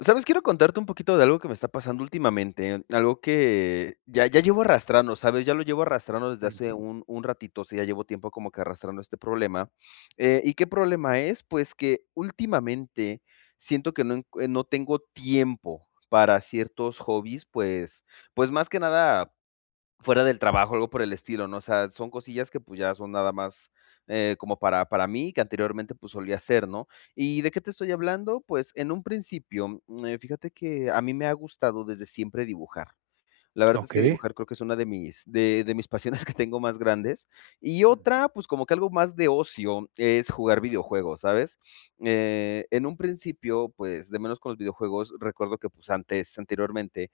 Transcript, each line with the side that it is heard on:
left: ¿Sabes? Quiero contarte un poquito de algo que me está pasando últimamente. Algo que ya ya llevo arrastrando, ¿sabes? ya lo llevo arrastrando desde hace
right: Ujú.
left: un un ratito. Sí, ya llevo tiempo como que arrastrando este problema, eh, ¿y qué problema es? Pues, que últimamente siento que no encu no tengo tiempo para ciertos hobbies. Pues pues más que nada fuera del trabajo o algo por el estilo, no. O sea, son cosillas que pues, ya son nada más, eh, como para para mí que anteriormente pues, solía hacer, ¿no? Y de qué te estoy hablando? Pues, en un principio, em, fíjate que a mí me ha gustado desde siempre dibujar. La verdad es que
right: Okey.
left: dibujar creo que es una de mis de mis pasiones que tengo más grandes, y
right: Mm.
left: otra, pues, como que algo más de ocio es jugar videojuegos, ¿sabes? Eh, en un principio, pues, de menos con los videojuegos. Recuerdo que pues, antes, anteriormente,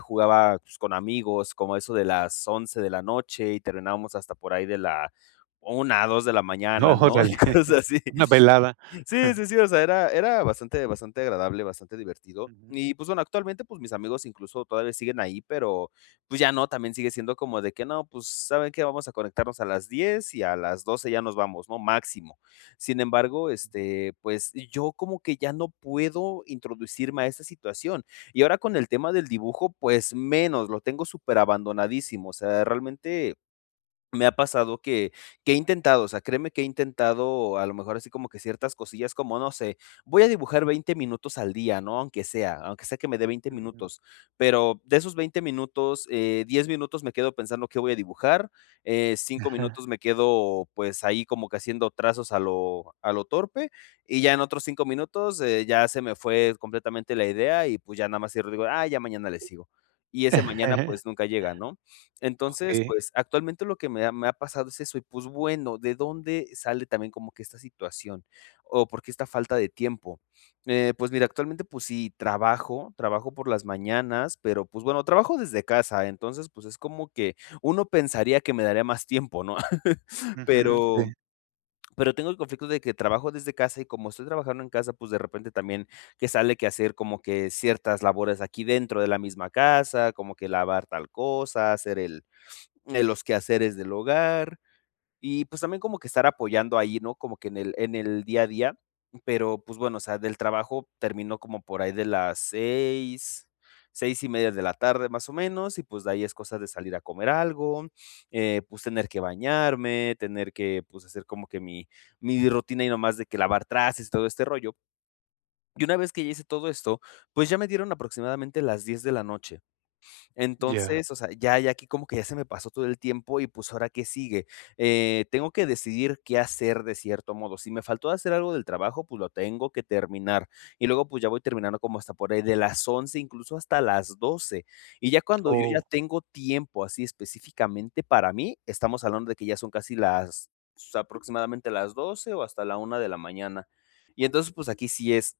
left: jugaba con amigos como eso de las 11 de la noche y terminábamos hasta por ahí de la 1, 2 de la mañana, ¿no? Y
right: ¡Órale!
left: cosas así.
right: Una velada.
left: Sí, sí, sí. O sea, era era bastante bastante agradable, bastante divertido
right: Ujú.
left: y pues bueno, actualmente, pues, mis amigos incluso todavía siguen ahí, pero, pues ya no también sigue siendo como de que no. Pues, saben qué vamos a conectarnos a las 10 y a las 12 ya nos vamos, no máximo. Sin embargo, este, pues, yo como que ya no puedo introducirme a esta situación. Y ahora con el tema del dibujo, pues menos, lo tengo súper abandonadísimo. O sea, realmente me ha pasado que que he intentado, o sea, créeme que he intentado a lo mejor así como que ciertas cosillas como no sé, voy a dibujar 20 minutos al día, ¿no? Aunque sea aunque sea que me de 20
right: Ujú.
left: minutos. Pero, de esos 20 minutos, eh, 10 minutos, me quedo pensando qué voy a dibujar, eh, 5
right: Ajá.
left: minutos, me quedo pues, ahí como que haciendo trazos a lo a lo torpe y ya en otros 5 minutos, eh, ya se me fue completamente la idea, y pues, ya nada más cierro y digo: "Ah, ya mañana le sigo" y ese mañana pues, nunca llega, ¿no? Entonces
right: Okey.
left: pues, actualmente lo que me ha me ha pasado es eso, y pues bueno, ¿de dónde sale también como que esta situación? O, ¿por qué esta falta de tiempo? Eh, pues mira, actualmente pues sí, trabajo trabajo por las mañanas, pero, pues bueno, trabajo desde casa. Entonces pues, es como que uno pensaría que me daría más tiempo, ¿no?,
right: Ujú, sí.
left: pero pero tengo el conflicto de que trabajo desde casa, y como estoy trabajando en casa, pues, de repente también que sale que hacer como que ciertas labores aquí dentro de la misma casa, como que lavar tal cosa, hacer el el los quehaceres del hogar. Y pues, también como que estar apoyando ahí, no, como que en el en el día a día, pero, pues bueno, o sea, del trabajo termino como por ahí de las 6, 6:30 de la tarde, más o menos y pues, de ahí es cosa de salir a comer algo. Eh, pues, tener que bañarme, tener que pues, hacer como que mi mi rutina y no más de que lavar trastes y todo este rollo y una vez que ya hice todo esto, pues, ya me dieron aproximadamente las 10 de la noche.
right: Ya.
left: Entonces, o sea, ya ya aquí que como que ya se me pasó todo el tiempo y pues, ahora qué sigue. Eh, tengo que decidir qué hacer de cierto modo. Si me faltó hacer algo del trabajo, pues, lo tengo que terminar, y luego pues, ya voy terminando como hasta por ahí de las 11, incluso hasta las 12, y ya cuando yo ya
right: ¡Oh!
left: tengo tiempo, así específicamente para mí, estamos hablando de que ya son casi las aproximadamente las 12, o hasta la 1 de la mañana. y entonces pues, aquí sí es,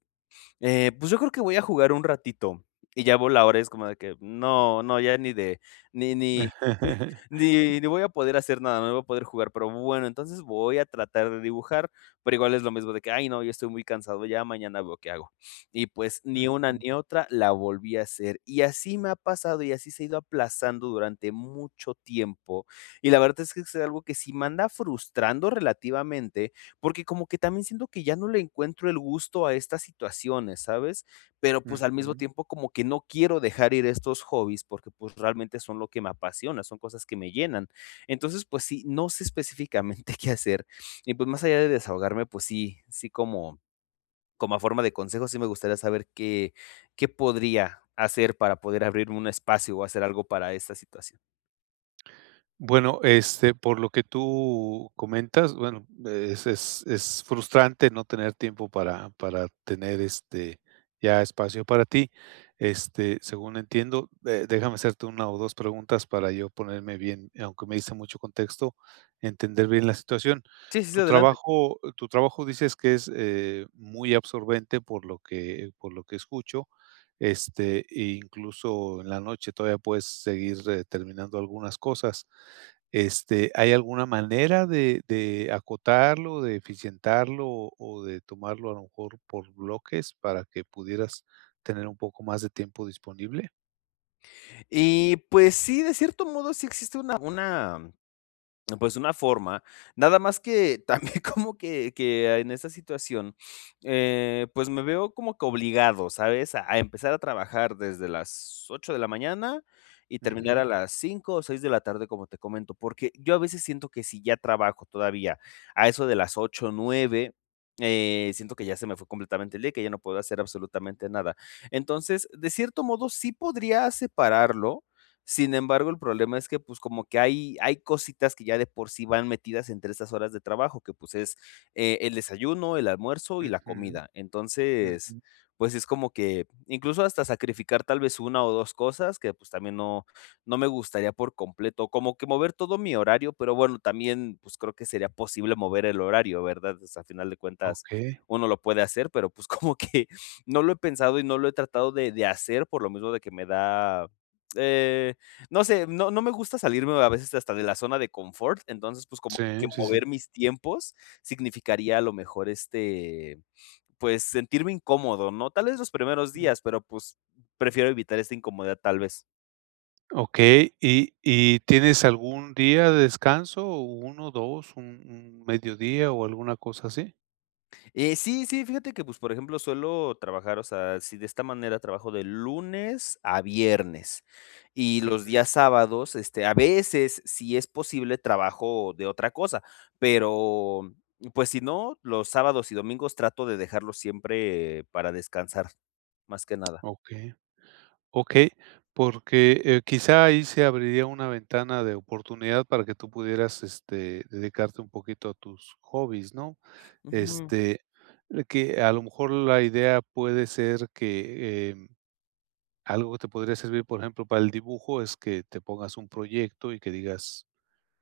left: eh, pues, yo creo que voy a jugar un ratito, y ya veo la hora, y es como de que no no, ya ni de ni ni ni ni voy a poder hacer nada. No voy a poder jugar, pero bueno, entonces voy a tratar de dibujar, pero, igual es lo mismo de que ¡ay no! Ya estoy muy cansado. Ya mañana veo qué hago, y pues, ni una
right: Ujú.
left: ni otra la volví a hacer, y así me pasado y así se ha ido aplazando durante mucho tiempo, y la verdad es que es es algo que sí me anda frustrando relativamente, porque, como que también siento que ya no le encuentro el gusto a estas situaciones, ¿sabes? Pero pues, al mismo
right: Ujú.
left: tiempo, como que no quiero dejar ir estos hobbies porque, pues realmente son lo que me apasiona. Son cosas que me llenan. Entonces pues sí, no sé específicamente qué hacer y pues, más allá de desahogarme. Pues sí sí, como como a forma de consejo. Sí, me gustaría saber, ¿qué qué podría hacer, para poder abrir un espacio, o hacer algo para esta situación?
right: Bueno, este, por lo que tú comentas, bueno, es es es frustrante no tener tiempo para para tener, este, ya espacio para ti. Este, según entiendo, eh, déjame hacerte una o dos preguntas para yo ponerme bien, aunque me diste mucho contexto, entender bien la situación.
left: Sí, sí, sí,
right: Tu
left: adelante.
right: trabajo tu trabajo dices que es, eh, muy absorbente, por lo que por lo que escucho, este, incluso en la noche, todavía puedes seguir, eh, terminando algunas cosas. Este, ¿hay alguna manera de de acotarlo, de eficientarlo o o de tomarlo a lo mejor por bloques para que pudieras tener un poco más de tiempo disponible?
left: Y pues sí, de cierto modo, sí existe una una pues, una forma, nada más que también como que que en esa situación, eh, pues, me veo como que obligado, ¿sabes? A empezar a trabajar desde las 8 de la mañana y terminar
right: Ujú.
left: a las 5, o 6, de la tarde, como te comento, porque yo a veces siento que si ya trabajo, todavía a eso de las 8, 9, eh, siento que ya se me fue completamente el día, y que ya no puedo hacer absolutamente nada. Entonces, de cierto modo, sí podría separarlo. Sin embargo, el problema es que, pues, como que hay hay cositas que ya de por sí van metidas entre estas horas de trabajo, que, pues, es, eh, el desayuno, el almuerzo y la
right: Ujú,
left: comida. Entonces,
right: ujú.
left: pues es como que incluso hasta sacrificar tal vez una, o dos cosas que, pues, también no no me gustaría por completo, como que mover todo mi horario, pero bueno, también, pues creo, que sería posible mover el horario, ¿verdad? Pues al final de cuentas,
right: Okey.
left: uno lo puede hacer, pero, pues, como que no lo he pensado y no lo he tratado de de hacer. Por lo mismo de que me da, eh, no sé, no no me gusta salirme a veces hasta de la zona de confort. Entonces, pues, como que
right: Sí, sí, sí.
left: mover mis tiempos significaría a lo mejor, este, pues, sentirme incómodo, ¿no? Tal vez los primeros
right: Mm.
left: días, pero pues, prefiero evitar esta incomodidad, tal vez.
right: Okey, ¿y y tienes algún día de descanso o 1, 2, un un medio día, o alguna cosa así?
left: Eh, sí, sí. Fíjate que pues por ejemplo, suelo trabajar o sea, si de esta manera trabajo de lunes a viernes, y los
right: Ujú.
left: días sábados, este, a veces si es posible, trabajo de otra cosa, pero, pues si no, los sábados y domingos trato de dejarlo siempre para descansar más que nada.
right: Okey okey, porque, eh, quizá ahí se abriría una ventana de oportunidad para que tú pudieras, este, dedicarte un poquito a tus hobbies, ¿no?
left: Ujú.
right: Este, que a lo mejor la idea puede ser que em, algo que te podría servir, por ejemplo, para el dibujo es que te pongas un proyecto y que digas,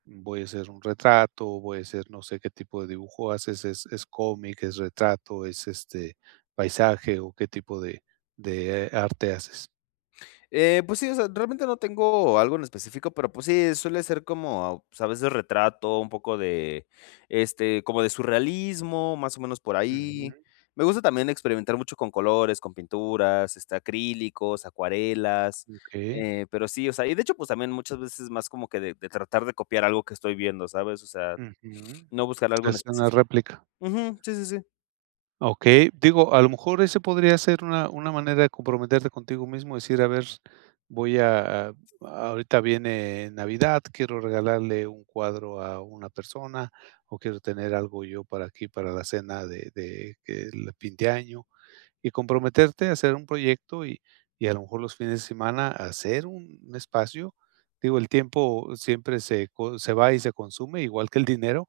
right: voy a hacer un retrato, voy a hacer, no sé qué tipo de dibujo haces, ¿es es cómic, es retrato, es, este, paisaje, o qué tipo de de, eh, arte haces?
left: Eh, pues, sí, o sea, realmente no tengo algo en específico, pero, pues sí, suele ser como, pues, a veces retrato, un poco de, este, como de surrealismo, más o menos por ahí.
right: Ujú.
left: Me gusta también experimentar mucho con colores, con pinturas, este, acrílicos, acuarelas,
right: Okey.
left: eh, pero sí, o sea, y de hecho, pues, también muchas veces más como que de de tratar de copiar algo que estoy viendo, ¿sabes? O sea,
right: Ujú.
left: no buscar algo en
right: Es una
left: específico.
right: réplica.
left: Ujú, sí, sí, sí.
right: Okey. Digo, a lo mejor ese podría ser una una manera de comprometerte contigo mismo, decir a ver, voy a a ahorita viene Navidad, quiero regalarle un cuadro a una persona, o quiero tener algo yo para aquí para la cena de de que el fin de año. Y comprometerte a hacer un proyecto y y a lo mejor los fines de semana a hacer un espacio. Digo, el tiempo siempre se co se va y se consume igual que el dinero.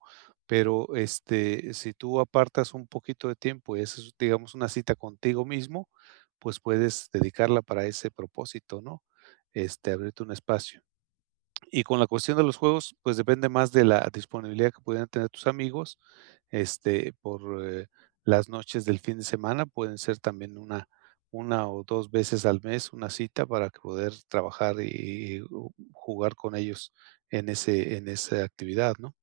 right: Pero, este si tú apartas un poquito de tiempo y haces, digamos una cita contigo mismo, pues, puedes dedicarla para ese propósito, ¿no? Este abrirte un espacio. Y con la cuestión de los juegos, pues, depende más de la disponibilidad que pueden tener tus amigos este por, eh, las noches del fin de semana, pueden ser también 1, 1, o 2, veces al mes, una cita para poder trabajar y y o jugar con ellos, en ese en esa actividad, ¿no?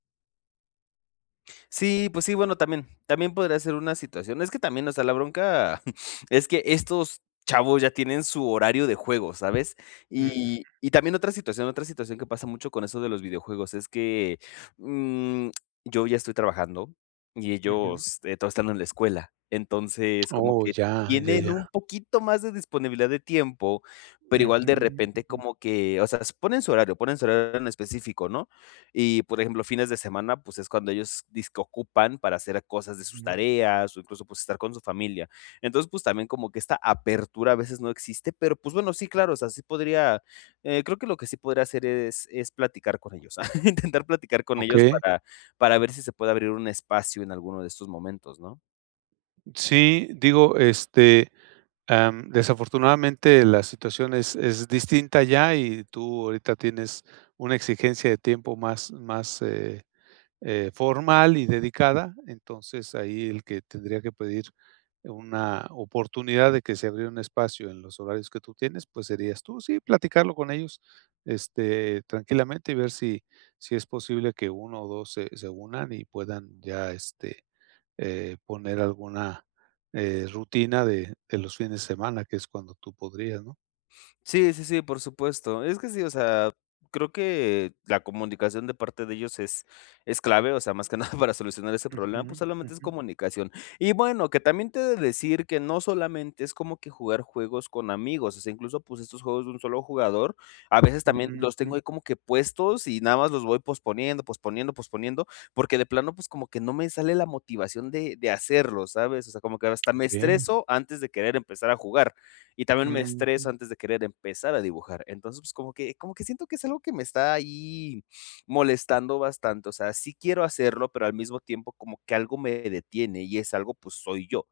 left: Sí, pues sí, bueno, también también podría ser una situación. Es que también, o sea, la bronca es que estos chavos, ya tienen su horario de juego, ¿sabes? Y
right: Ujú.
left: y también otra situación otra situación que pasa mucho con eso de los videojuegos es que, mm, yo ya estoy trabajando y
right: Ujú.
left: ellos, eh, todos están en la escuela. Entonces como
right: Oh,
left: que
right: ya, ya,
left: tienen
right: ya.
left: un poquito más de disponibilidad de tiempo, pero, igual
right: Ujú,
left: de repente,
right: mm.
left: como que, o sea, ponen su horario ponen su horario en específico, ¿no? Y, por ejemplo, fines de semana, pues, es cuando ellos disque ocupan para hacer cosas de sus
right: Ujú.
left: tareas, o incluso, pues, estar con su familia. Entonces, pues, también como que esta apertura a veces no existe, pero, pues bueno, sí, claro. O sea, sí podría, eh, creo que lo que sí podría hacer es es platicar con ellos, intentar platicar con ellos
right: Okey.
left: para para ver si se puede abrir un espacio en alguno de estos momentos, ¿no?
right: Sí, digo, este, em, desafortunadamente, la situación es es distinta ya. Y tú ahorita tienes una exigencia de tiempo más más, eh eh, formal y dedicada. Entonces, ahí el que tendría que pedir una oportunidad de que se abriera un espacio en los horarios que tú tienes, pues, serías tú. Sí, platicarlo con ellos, este, tranquilamente y ver si si es posible que 1 o 2, se se unan, y puedan ya, este, eh, poner alguna, eh, rutina de de los fines de semana, que es cuando tú podrías, ¿no?
left: Sí, sí, sí, por supuesto. Es que sí, o sea, creo que la comunicación de parte de ellos es es clave, o sea, más que nada para solucionar ese problema, pues
right: Ujú.
left: solamente es
right: Ujú.
left: comunicación y, bueno, que también te he de decir que no solamente es como que jugar juegos con amigos. O sea, incluso, pues, estos juegos de un solo jugador a veces también
right: Ujú.
left: los
right: Mm.
left: tengo ahí como que puestos y nada más los voy posponiendo, posponiendo, posponiendo porque de plano, pues, como que no me sale la motivación de de hacerlo, ¿sabes? O sea, como que hasta me
right: Okey.
left: estreso antes de querer empezar a jugar. Y también me estreso
right: Ujú.
left: antes de querer empezar a dibujar. Entonces como que como que siento que es algo que me está ahí molestando bastante. O sea, sí quiero hacerlo, pero al mismo tiempo, como que algo me detiene y ese algo, pues, soy yo.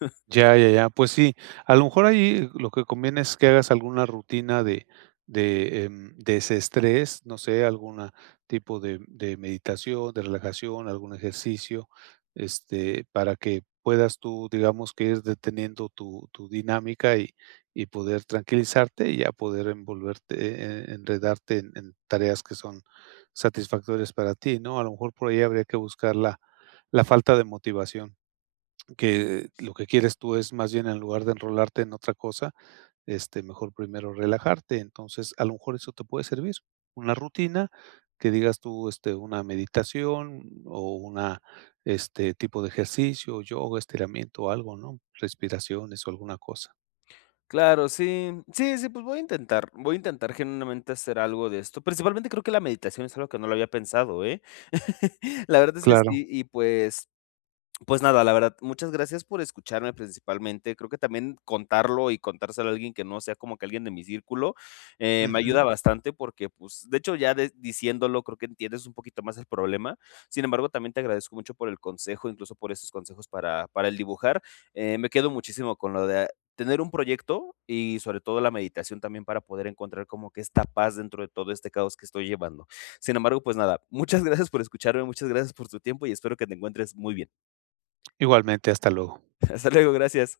right: Ya, ya, ya. Pues sí, a lo mejor ahí lo que conviene es que hagas alguna rutina de de, em, desestrés. No sé, alguna tipo de de meditación, de relajación, algún ejercicio, este, para que puedas tú, digamos, que ir deteniendo tu tu dinámica y y poder tranquilizarte y, a poder envolverte, eh, enredarte en en tareas que son satisfactorias para ti, ¿no? A lo mejor por ahí habría que buscar la la falta de motivación, que lo que quieres tú es más bien, en lugar de enrolarte en otra cosa, este, mejor primero relajarte. Entonces a lo mejor eso te puede servir, una rutina que digas tú, este una meditación, o una este tipo de ejercicio, yoga, estiramiento o algo, ¿no? Respiraciones o alguna cosa.
left: Claro. Sí, sí, sí. Pues, voy a intentar voy a intentar genuinamente hacer algo de esto principalmente, creo que la meditación es algo que no lo había pensado, eh, la verdad es que sí
right: Claro.
left: y pues pues, nada, la verdad. Muchas gracias por escucharme principalmente. Creo que también contarlo y contárselo a alguien que no sea, como que alguien de mi círculo, eh, me ayuda
right: Ujú.
left: bastante porque, pues, de hecho, ya de diciéndolo, creo que entiendes un poquito más el problema. Sin embargo, también te agradezco mucho por el consejo, incluso por esos consejos para para el dibujar. Eh, me quedo muchísimo con lo de tener un proyecto y sobre todo la meditación, también para poder encontrar como que esta paz dentro de todo este caos que estoy llevando. Sin embargo, pues, nada. Muchas gracias por escucharme, muchas gracias por tu tiempo y espero que te encuentres muy bien.
right: Igualmente. Hasta luego.
left: Hasta luego. Gracias.